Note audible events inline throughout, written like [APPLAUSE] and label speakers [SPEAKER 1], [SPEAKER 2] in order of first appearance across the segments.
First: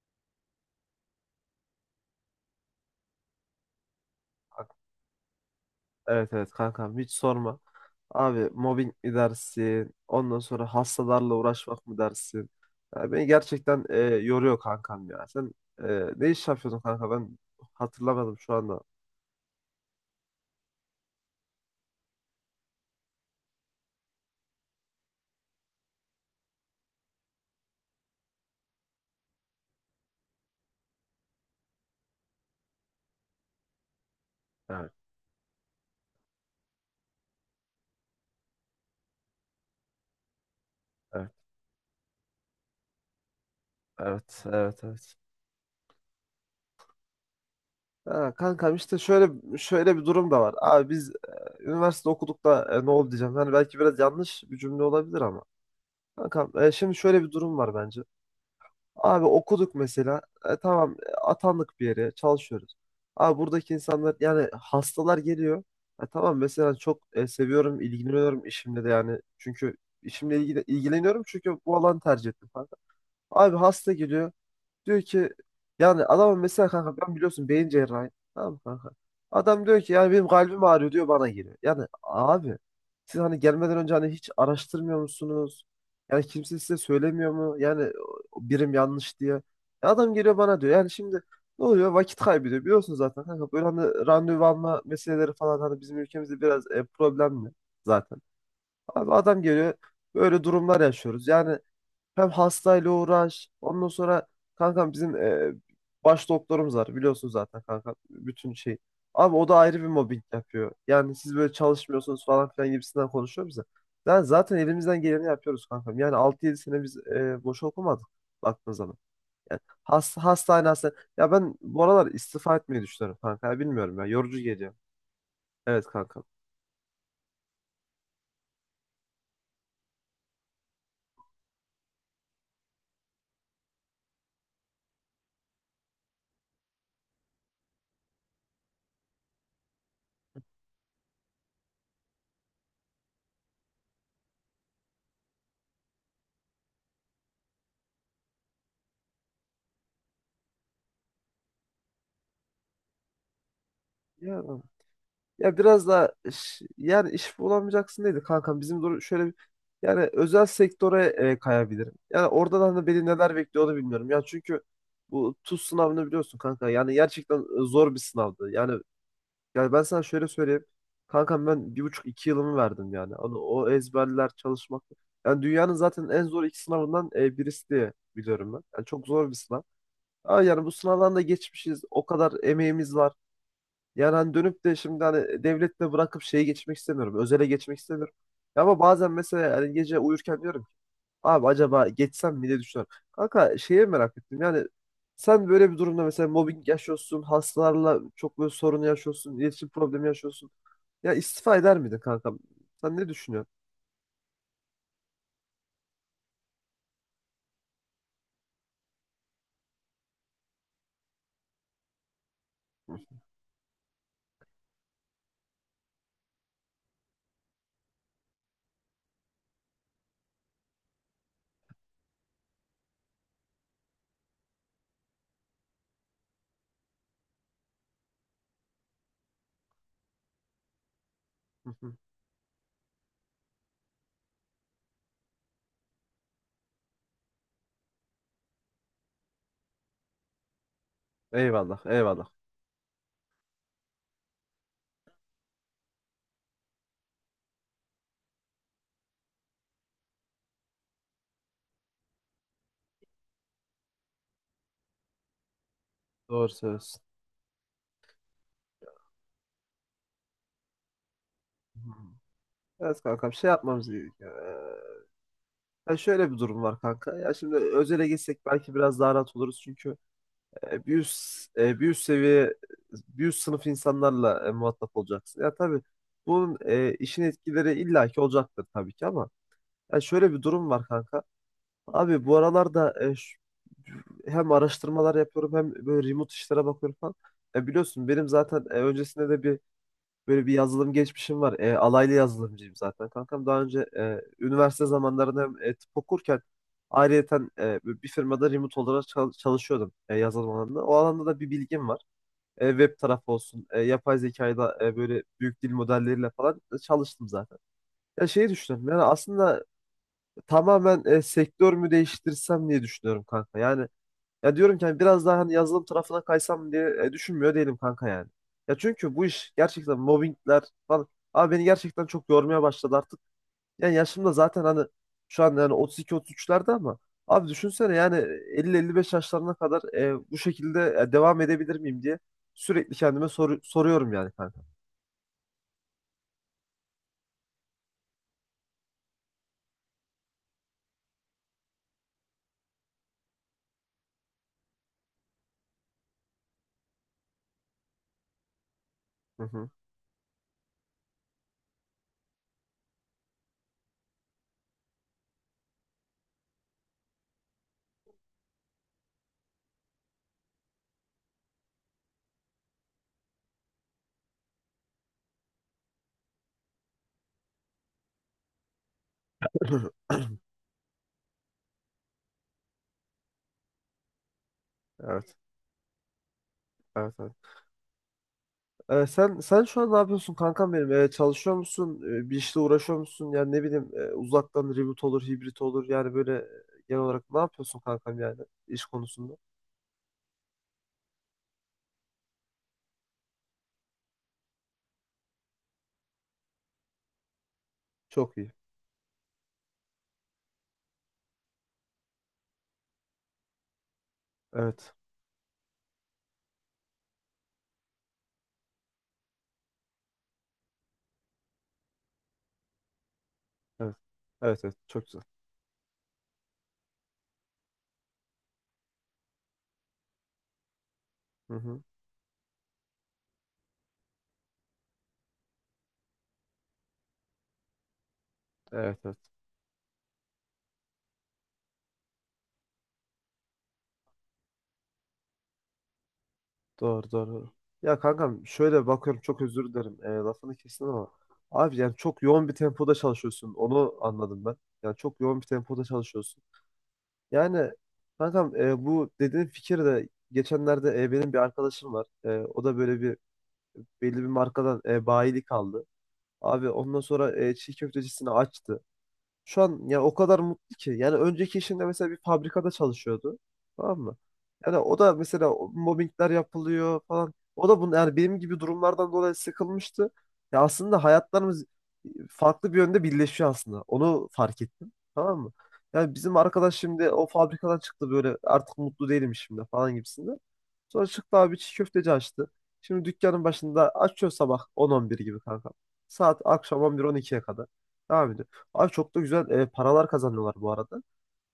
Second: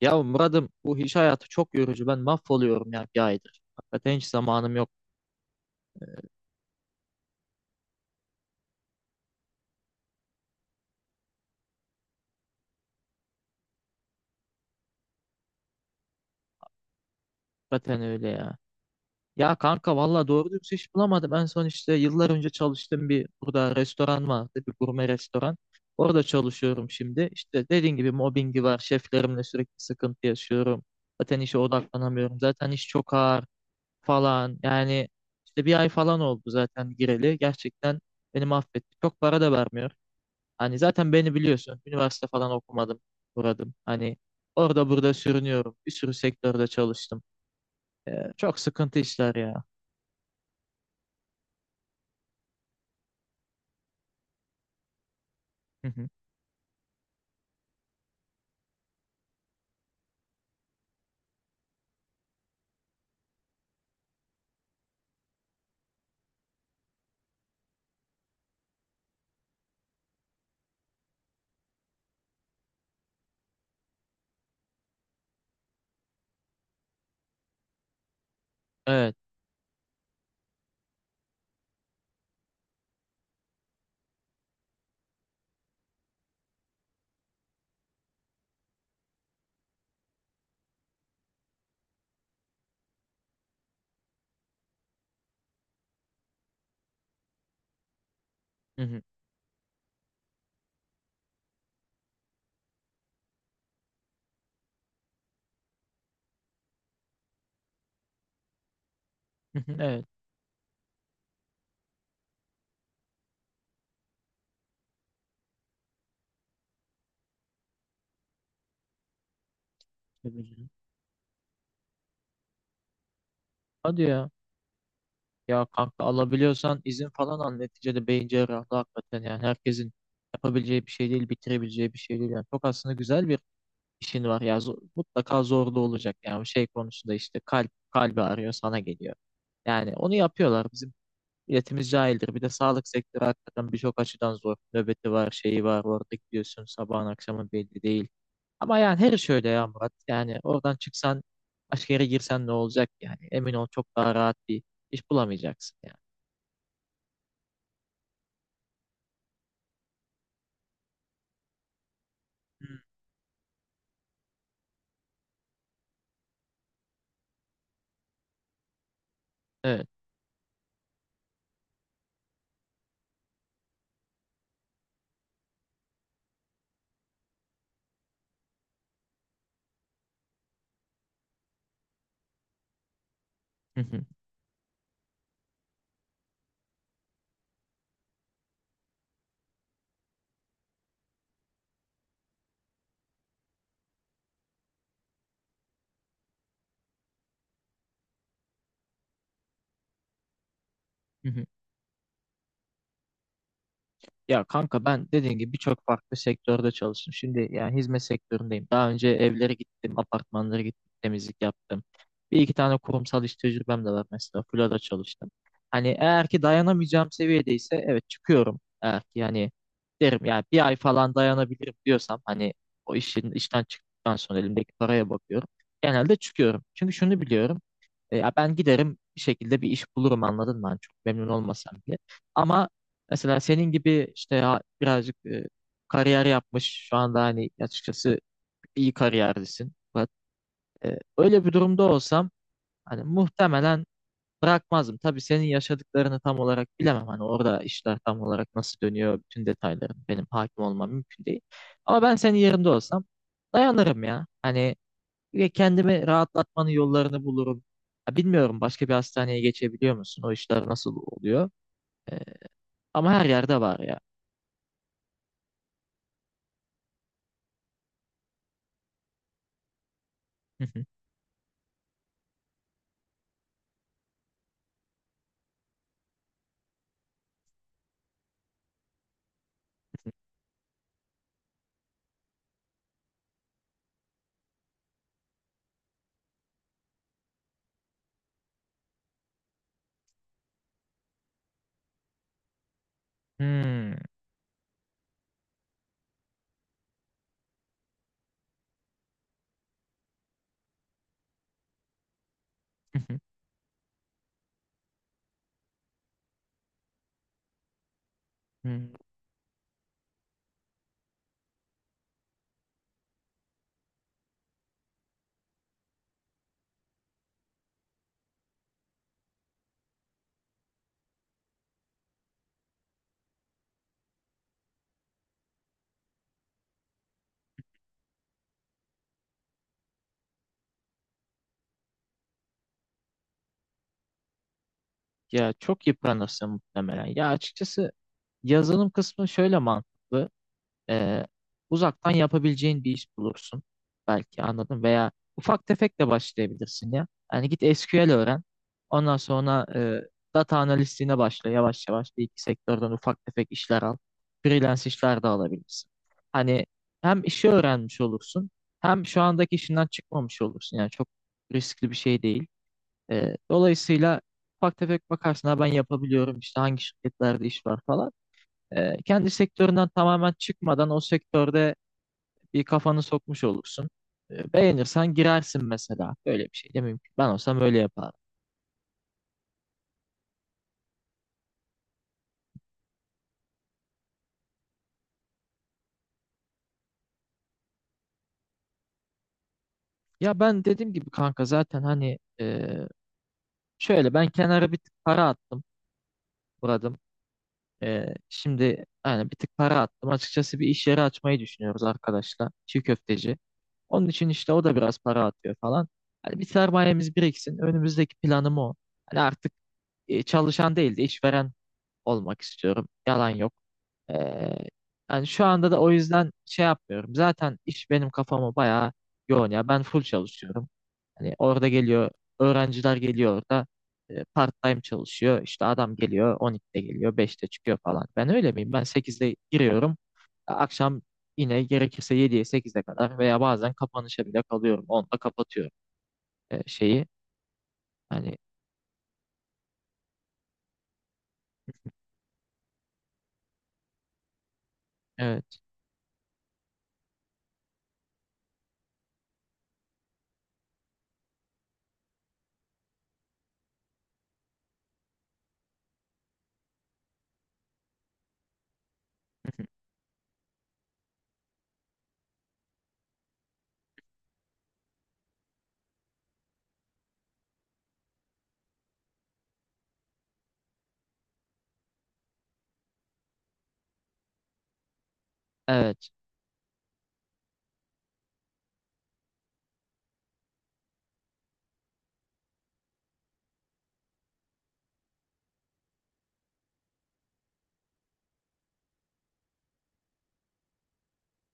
[SPEAKER 1] Ya Murat'ım, bu iş hayatı çok yorucu. Ben mahvoluyorum ya, bir aydır. Hakikaten hiç zamanım yok.
[SPEAKER 2] Evet evet kankam, hiç sorma. Abi mobbing mi dersin? Ondan sonra hastalarla uğraşmak mı dersin? Ya beni gerçekten yoruyor kankam ya. Sen e, ne iş yapıyordun kanka? Ben
[SPEAKER 1] Hakikaten öyle
[SPEAKER 2] hatırlamadım şu
[SPEAKER 1] ya.
[SPEAKER 2] anda.
[SPEAKER 1] Ya kanka, valla doğru dürüst iş bulamadım. En son işte yıllar önce çalıştığım burada restoran vardı. Bir gurme restoran. Orada çalışıyorum şimdi. İşte dediğin gibi mobbingi var. Şeflerimle sürekli sıkıntı yaşıyorum. Zaten işe odaklanamıyorum. Zaten iş çok ağır falan.
[SPEAKER 2] Evet
[SPEAKER 1] Yani işte bir ay falan oldu zaten gireli. Gerçekten beni mahvetti. Çok para da vermiyor. Hani zaten
[SPEAKER 2] evet
[SPEAKER 1] beni biliyorsun. Üniversite falan okumadım, buradım. Hani
[SPEAKER 2] evet evet,
[SPEAKER 1] orada burada
[SPEAKER 2] evet.
[SPEAKER 1] sürünüyorum. Bir sürü sektörde çalıştım.
[SPEAKER 2] Ha,
[SPEAKER 1] Çok
[SPEAKER 2] kankam
[SPEAKER 1] sıkıntı
[SPEAKER 2] işte
[SPEAKER 1] işler
[SPEAKER 2] şöyle
[SPEAKER 1] ya.
[SPEAKER 2] şöyle bir durum da var. Abi biz üniversite okuduk da ne oldu diyeceğim. Yani belki biraz yanlış bir cümle olabilir ama.
[SPEAKER 1] Hı hı.
[SPEAKER 2] Kankam, şimdi şöyle bir durum var bence. Abi okuduk mesela. Tamam, atandık bir yere çalışıyoruz. Abi buradaki insanlar yani hastalar geliyor. Tamam mesela çok seviyorum, ilgileniyorum işimle de yani. Çünkü işimle ilgili, ilgileniyorum çünkü bu alanı tercih ettim falan. Abi hasta geliyor. Diyor ki yani, adamın mesela, kanka ben biliyorsun beyin cerrahi. Tamam mı kanka?
[SPEAKER 1] Evet.
[SPEAKER 2] Adam diyor ki yani benim kalbim ağrıyor diyor, bana geliyor. Yani abi siz hani gelmeden önce hani hiç araştırmıyor musunuz? Yani kimse size söylemiyor mu? Yani o birim yanlış diye. E, adam geliyor bana diyor. Yani şimdi ne oluyor? Vakit kaybediyor. Biliyorsun zaten kanka böyle hani randevu alma meseleleri falan hani bizim ülkemizde biraz problemli zaten.
[SPEAKER 1] Hı hı.
[SPEAKER 2] Abi adam geliyor. Böyle durumlar yaşıyoruz. Yani hem hastayla uğraş. Ondan sonra kankam bizim baş doktorumuz var. Biliyorsun zaten kanka bütün şey. Abi o da
[SPEAKER 1] Hı hı.
[SPEAKER 2] ayrı bir
[SPEAKER 1] Evet.
[SPEAKER 2] mobbing yapıyor. Yani siz böyle çalışmıyorsunuz falan filan gibisinden konuşuyor bize. Yani zaten elimizden geleni yapıyoruz kankam. Yani altı yedi sene biz boş okumadık baktığın zaman. Yani has, hastane
[SPEAKER 1] Yapabilirim.
[SPEAKER 2] hastane. Ya ben bu aralar istifa etmeyi düşünüyorum kanka. Ya bilmiyorum
[SPEAKER 1] Hadi
[SPEAKER 2] ya.
[SPEAKER 1] ya.
[SPEAKER 2] Yorucu geliyor.
[SPEAKER 1] Ya
[SPEAKER 2] Evet
[SPEAKER 1] kanka,
[SPEAKER 2] kankam.
[SPEAKER 1] alabiliyorsan izin falan al. Neticede beyin cerrahı hakikaten yani herkesin yapabileceği bir şey değil, bitirebileceği bir şey değil. Yani çok aslında güzel bir işin var ya. Mutlaka zorlu olacak yani şey konusunda, işte kalp, kalbi arıyor sana geliyor. Yani onu yapıyorlar. Bizim milletimiz cahildir. Bir de sağlık sektörü hakikaten birçok açıdan zor. Nöbeti var, şeyi var. Orada gidiyorsun, sabahın akşamın belli değil. Ama yani her iş öyle ya Murat. Yani oradan çıksan başka yere girsen ne olacak yani? Emin ol, çok daha rahat
[SPEAKER 2] Ya,
[SPEAKER 1] bir iş
[SPEAKER 2] ya
[SPEAKER 1] bulamayacaksın
[SPEAKER 2] biraz
[SPEAKER 1] yani.
[SPEAKER 2] da yani iş bulamayacaksın dedi kankam. Bizim doğru şöyle bir, yani özel sektöre kayabilirim. Yani orada da
[SPEAKER 1] Hmm.
[SPEAKER 2] hani beni neler bekliyor onu bilmiyorum. Ya çünkü bu TUS sınavını biliyorsun kanka. Yani gerçekten zor bir sınavdı. Yani, ben
[SPEAKER 1] Evet.
[SPEAKER 2] sana şöyle söyleyeyim. Kankam ben 1,5-2 yılımı verdim yani. Onu, o ezberler çalışmak. Yani dünyanın zaten en zor iki sınavından birisi diye biliyorum ben. Yani çok zor bir sınav. Ama yani bu sınavdan da geçmişiz. O kadar emeğimiz var.
[SPEAKER 1] Hı hı.
[SPEAKER 2] Yani hani dönüp de şimdi hani devletle bırakıp şeye geçmek istemiyorum. Özele geçmek istemiyorum. Ya ama bazen mesela hani gece uyurken diyorum ki abi acaba geçsem mi diye düşünüyorum. Kanka şeye merak ettim yani, sen böyle bir durumda mesela mobbing yaşıyorsun, hastalarla çok böyle sorunu yaşıyorsun, iletişim problemi yaşıyorsun. Ya
[SPEAKER 1] Hı hı.
[SPEAKER 2] istifa eder miydin kanka? Sen ne düşünüyorsun?
[SPEAKER 1] Ya kanka, ben dediğim gibi birçok farklı sektörde çalıştım. Şimdi yani hizmet sektöründeyim. Daha önce evlere gittim, apartmanlara gittim, temizlik yaptım. Bir iki tane
[SPEAKER 2] [LAUGHS]
[SPEAKER 1] kurumsal iş tecrübem de var mesela. Filoda çalıştım. Hani eğer ki dayanamayacağım seviyedeyse, evet, çıkıyorum. Eğer ki yani derim yani bir ay falan dayanabilirim diyorsam, hani o işin, işten çıktıktan sonra elimdeki paraya bakıyorum. Genelde çıkıyorum. Çünkü şunu biliyorum. Ya ben giderim bir şekilde bir iş bulurum, anladın mı? Hani çok memnun
[SPEAKER 2] Hı
[SPEAKER 1] olmasam
[SPEAKER 2] hı.
[SPEAKER 1] bile. Ama mesela senin gibi işte ya birazcık kariyer yapmış, şu anda hani açıkçası iyi kariyerlisin. Fakat öyle bir
[SPEAKER 2] Eyvallah,
[SPEAKER 1] durumda olsam
[SPEAKER 2] eyvallah.
[SPEAKER 1] hani muhtemelen bırakmazdım. Tabii senin yaşadıklarını tam olarak bilemem. Hani orada işler tam olarak nasıl dönüyor, bütün detayları benim hakim olmam mümkün değil. Ama ben senin yerinde olsam dayanırım ya. Hani ve kendimi
[SPEAKER 2] Doğru
[SPEAKER 1] rahatlatmanın
[SPEAKER 2] söylüyorsun.
[SPEAKER 1] yollarını bulurum. Ya bilmiyorum, başka bir hastaneye geçebiliyor musun? O işler nasıl oluyor?
[SPEAKER 2] Hmm.
[SPEAKER 1] Ee,
[SPEAKER 2] Evet
[SPEAKER 1] Ama her
[SPEAKER 2] kankam, şey
[SPEAKER 1] yerde var
[SPEAKER 2] yapmamız
[SPEAKER 1] ya.
[SPEAKER 2] gerekiyor. Ya şöyle bir durum var kanka. Ya şimdi özele geçsek belki biraz daha rahat oluruz çünkü bir
[SPEAKER 1] [LAUGHS]
[SPEAKER 2] üst, bir üst seviye, bir üst sınıf insanlarla muhatap olacaksın. Ya tabii bunun işin etkileri illaki olacaktır tabii ki ama ya şöyle bir durum var kanka. Abi bu aralarda hem araştırmalar yapıyorum hem böyle remote işlere bakıyorum falan. Biliyorsun benim zaten öncesinde de bir, böyle bir yazılım geçmişim var. Alaylı yazılımcıyım zaten kankam. Daha önce
[SPEAKER 1] Hmm.
[SPEAKER 2] üniversite zamanlarında hem tıp okurken ayrıyeten bir firmada remote olarak çalışıyordum yazılım alanında. O alanda da bir bilgim var. Web tarafı
[SPEAKER 1] [LAUGHS]
[SPEAKER 2] olsun, yapay zekayla böyle büyük dil modelleriyle falan çalıştım zaten. Ya şeyi düşünüyorum.
[SPEAKER 1] Hmm.
[SPEAKER 2] Yani aslında tamamen sektör mü değiştirsem diye düşünüyorum kanka. Yani ya diyorum ki hani biraz daha hani yazılım tarafına kaysam diye düşünmüyor değilim kanka yani. Ya çünkü bu iş gerçekten mobbingler falan. Abi beni gerçekten çok yormaya başladı artık. Yani yaşım da zaten hani şu an yani 32-33'lerde ama abi düşünsene yani 50-55 yaşlarına kadar bu şekilde devam edebilir miyim diye sürekli kendime soruyorum yani kanka.
[SPEAKER 1] Ya çok yıpranırsın muhtemelen. Ya açıkçası yazılım kısmı şöyle mantıklı. Ee, Uzaktan yapabileceğin bir iş bulursun. Belki anladım. Veya ufak tefek de başlayabilirsin ya. Yani git SQL öğren. Ondan
[SPEAKER 2] Hı
[SPEAKER 1] sonra
[SPEAKER 2] hı.
[SPEAKER 1] data analistliğine başla. Yavaş yavaş bir iki sektörden ufak tefek işler al. Freelance işler de alabilirsin. Hani hem işi öğrenmiş olursun hem şu andaki işinden çıkmamış olursun. Yani çok riskli bir şey değil. Dolayısıyla ufak tefek bakarsın, ha ben yapabiliyorum işte, hangi şirketlerde iş var falan. Kendi sektöründen tamamen çıkmadan o sektörde bir kafanı sokmuş olursun. Beğenirsen
[SPEAKER 2] Evet,
[SPEAKER 1] girersin mesela. Böyle bir şey de mümkün.
[SPEAKER 2] evet,
[SPEAKER 1] Ben
[SPEAKER 2] evet.
[SPEAKER 1] olsam öyle yapardım.
[SPEAKER 2] Sen şu an ne yapıyorsun kankam benim? Çalışıyor musun? Bir işle uğraşıyor musun? Yani ne bileyim, uzaktan reboot olur, hibrit olur. Yani böyle genel olarak ne yapıyorsun kankam yani iş konusunda?
[SPEAKER 1] Ya ben dediğim gibi kanka, zaten hani şöyle, ben kenara bir tık para attım Murat'ım.
[SPEAKER 2] Çok iyi.
[SPEAKER 1] Şimdi yani bir tık para attım. Açıkçası bir iş yeri açmayı düşünüyoruz arkadaşlar. Çiğ köfteci. Onun için işte o da
[SPEAKER 2] Evet.
[SPEAKER 1] biraz para atıyor falan. Hani bir sermayemiz biriksin. Önümüzdeki planım o. Hani artık çalışan değil de işveren olmak istiyorum. Yalan yok.
[SPEAKER 2] Evet.
[SPEAKER 1] Ee,
[SPEAKER 2] Evet evet. Çok güzel.
[SPEAKER 1] Yani şu anda da o yüzden şey yapmıyorum. Zaten iş benim kafamı bayağı yoğun ya. Ben full çalışıyorum. Hani
[SPEAKER 2] Hı
[SPEAKER 1] orada
[SPEAKER 2] hı.
[SPEAKER 1] geliyor, öğrenciler geliyor orada. Part time çalışıyor. İşte adam geliyor, 12'de geliyor, 5'te çıkıyor falan. Ben öyle miyim? Ben
[SPEAKER 2] Evet evet.
[SPEAKER 1] 8'de giriyorum. Akşam yine gerekirse 7'ye 8'e kadar veya bazen kapanışa bile kalıyorum. 10'da kapatıyorum şeyi.
[SPEAKER 2] Doğru doğru. Ya
[SPEAKER 1] Hani
[SPEAKER 2] kankam şöyle bakıyorum, çok özür dilerim. Lafını kestim ama. Abi yani çok yoğun bir tempoda çalışıyorsun. Onu anladım ben. Yani çok yoğun
[SPEAKER 1] evet,
[SPEAKER 2] bir tempoda çalışıyorsun. Yani kankam, bu dediğin fikir de geçenlerde, benim bir arkadaşım var. E, o da böyle bir belli bir markadan bayilik aldı. Abi ondan sonra çiğ köftecisini açtı. Şu an ya o kadar mutlu ki. Yani önceki işinde mesela bir fabrikada çalışıyordu. Tamam mı? Yani o da mesela mobbingler yapılıyor falan. O da bunu yani benim gibi durumlardan dolayı sıkılmıştı. Ya aslında hayatlarımız farklı bir yönde birleşiyor aslında. Onu fark ettim. Tamam mı?
[SPEAKER 1] evet.
[SPEAKER 2] Yani bizim arkadaş şimdi o fabrikadan çıktı, böyle artık mutlu değilim şimdi falan gibisinde. Sonra çıktı abi, çiğ köfteci açtı. Şimdi dükkanın başında açıyor sabah 10-11 gibi kanka. Saat akşam 11-12'ye kadar. Devam ediyor. Abi çok da güzel paralar kazanıyorlar bu arada.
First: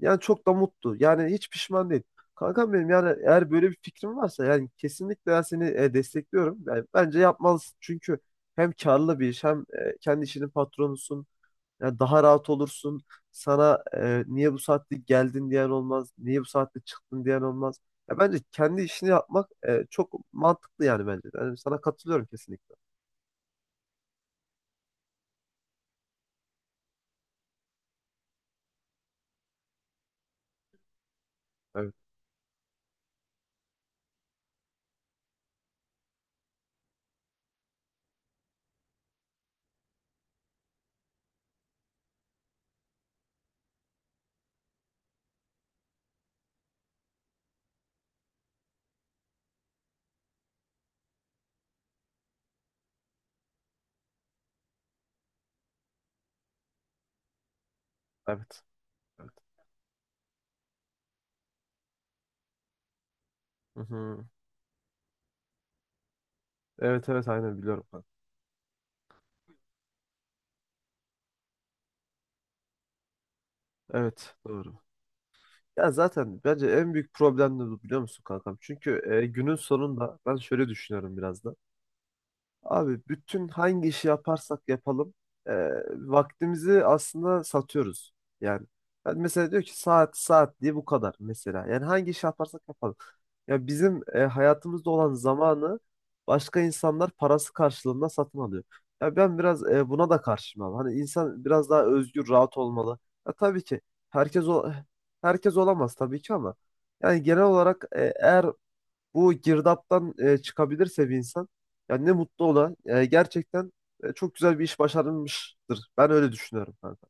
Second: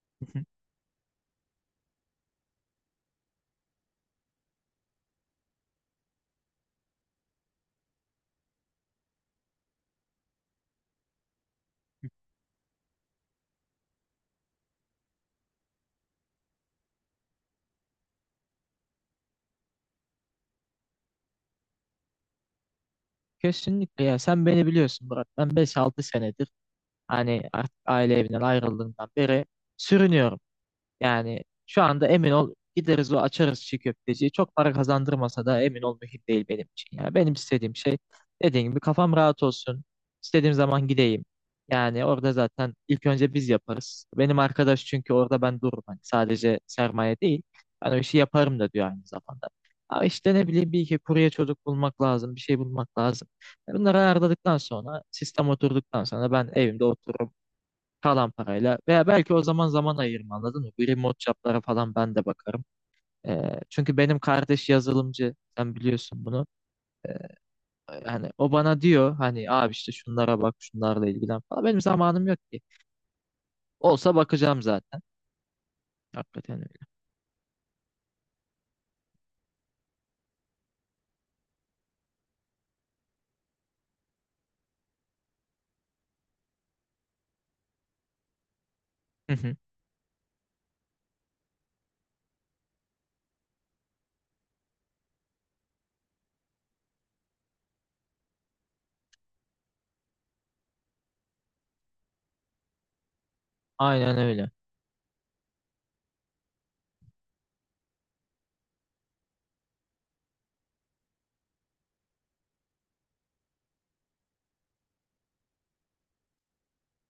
[SPEAKER 2] Yani çok da
[SPEAKER 1] [LAUGHS]
[SPEAKER 2] mutlu. Yani hiç pişman değil. Kankam benim yani eğer böyle bir fikrin varsa yani kesinlikle ben seni destekliyorum. Yani bence yapmalısın. Çünkü hem karlı bir iş hem kendi işinin patronusun. Yani daha rahat olursun. Sana niye bu saatte geldin diyen olmaz. Niye bu saatte çıktın diyen olmaz. Ya bence kendi işini yapmak çok mantıklı yani bence. Yani sana katılıyorum kesinlikle.
[SPEAKER 1] Kesinlikle ya, sen beni biliyorsun Murat. Ben 5-6 senedir, hani artık aile evinden ayrıldığından beri sürünüyorum. Yani şu
[SPEAKER 2] Evet,
[SPEAKER 1] anda emin ol, gideriz o açarız çiğ köfteciyi. Çok para kazandırmasa da emin ol, mühim değil benim için. Yani benim istediğim şey, dediğim gibi, kafam rahat olsun. İstediğim zaman gideyim. Yani orada zaten ilk önce biz yaparız. Benim arkadaş çünkü orada ben dururum. Hani sadece sermaye değil. Ben o işi yaparım da diyor aynı zamanda. Ama işte ne bileyim, bir iki kurye çocuk bulmak lazım. Bir şey bulmak lazım. Bunları ayarladıktan sonra, sistem oturduktan sonra ben evimde otururum kalan
[SPEAKER 2] evet,
[SPEAKER 1] parayla, veya
[SPEAKER 2] evet.
[SPEAKER 1] belki o zaman zaman ayırma, anladın mı? Bu remote job'lara falan ben de bakarım.
[SPEAKER 2] Hı
[SPEAKER 1] Çünkü benim
[SPEAKER 2] hı.
[SPEAKER 1] kardeş yazılımcı, sen biliyorsun bunu.
[SPEAKER 2] Evet, evet aynen biliyorum ben.
[SPEAKER 1] Yani o bana diyor hani abi işte şunlara bak, şunlarla ilgilen falan. Benim zamanım yok ki. Olsa
[SPEAKER 2] Evet,
[SPEAKER 1] bakacağım
[SPEAKER 2] doğru.
[SPEAKER 1] zaten.
[SPEAKER 2] Ya zaten
[SPEAKER 1] Hakikaten
[SPEAKER 2] bence
[SPEAKER 1] öyle.
[SPEAKER 2] en büyük problem de bu biliyor musun kankam? Çünkü günün sonunda ben şöyle düşünüyorum biraz da. Abi bütün hangi işi yaparsak yapalım, e, vaktimizi aslında satıyoruz. Yani ben
[SPEAKER 1] Hı
[SPEAKER 2] mesela
[SPEAKER 1] hı.
[SPEAKER 2] diyor ki saat saat diye bu kadar mesela. Yani hangi işi yaparsak yapalım. Ya bizim hayatımızda olan zamanı başka insanlar parası karşılığında satın alıyor. Ya ben biraz buna da karşıyım abi. Hani insan biraz daha özgür, rahat olmalı. Ya tabii ki
[SPEAKER 1] Aynen
[SPEAKER 2] herkes
[SPEAKER 1] öyle.
[SPEAKER 2] o herkes olamaz tabii ki ama yani genel olarak, eğer bu girdaptan çıkabilirse bir insan, yani ne mutlu ona. Gerçekten çok güzel bir iş başarılmıştır. Ben öyle düşünüyorum kanka.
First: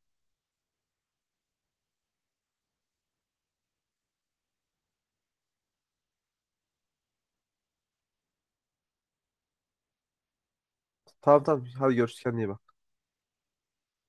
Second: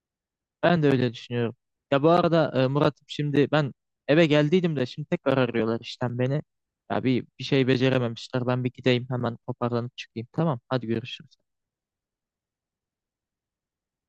[SPEAKER 1] Ben de öyle düşünüyorum. Ya bu arada Murat'ım, şimdi ben eve geldiydim de, şimdi tekrar arıyorlar işten beni. Ya bir şey becerememişler. Ben bir gideyim hemen, toparlanıp çıkayım. Tamam, hadi
[SPEAKER 2] Tamam
[SPEAKER 1] görüşürüz.
[SPEAKER 2] tamam. Hadi görüşürüz. Kendine iyi bak.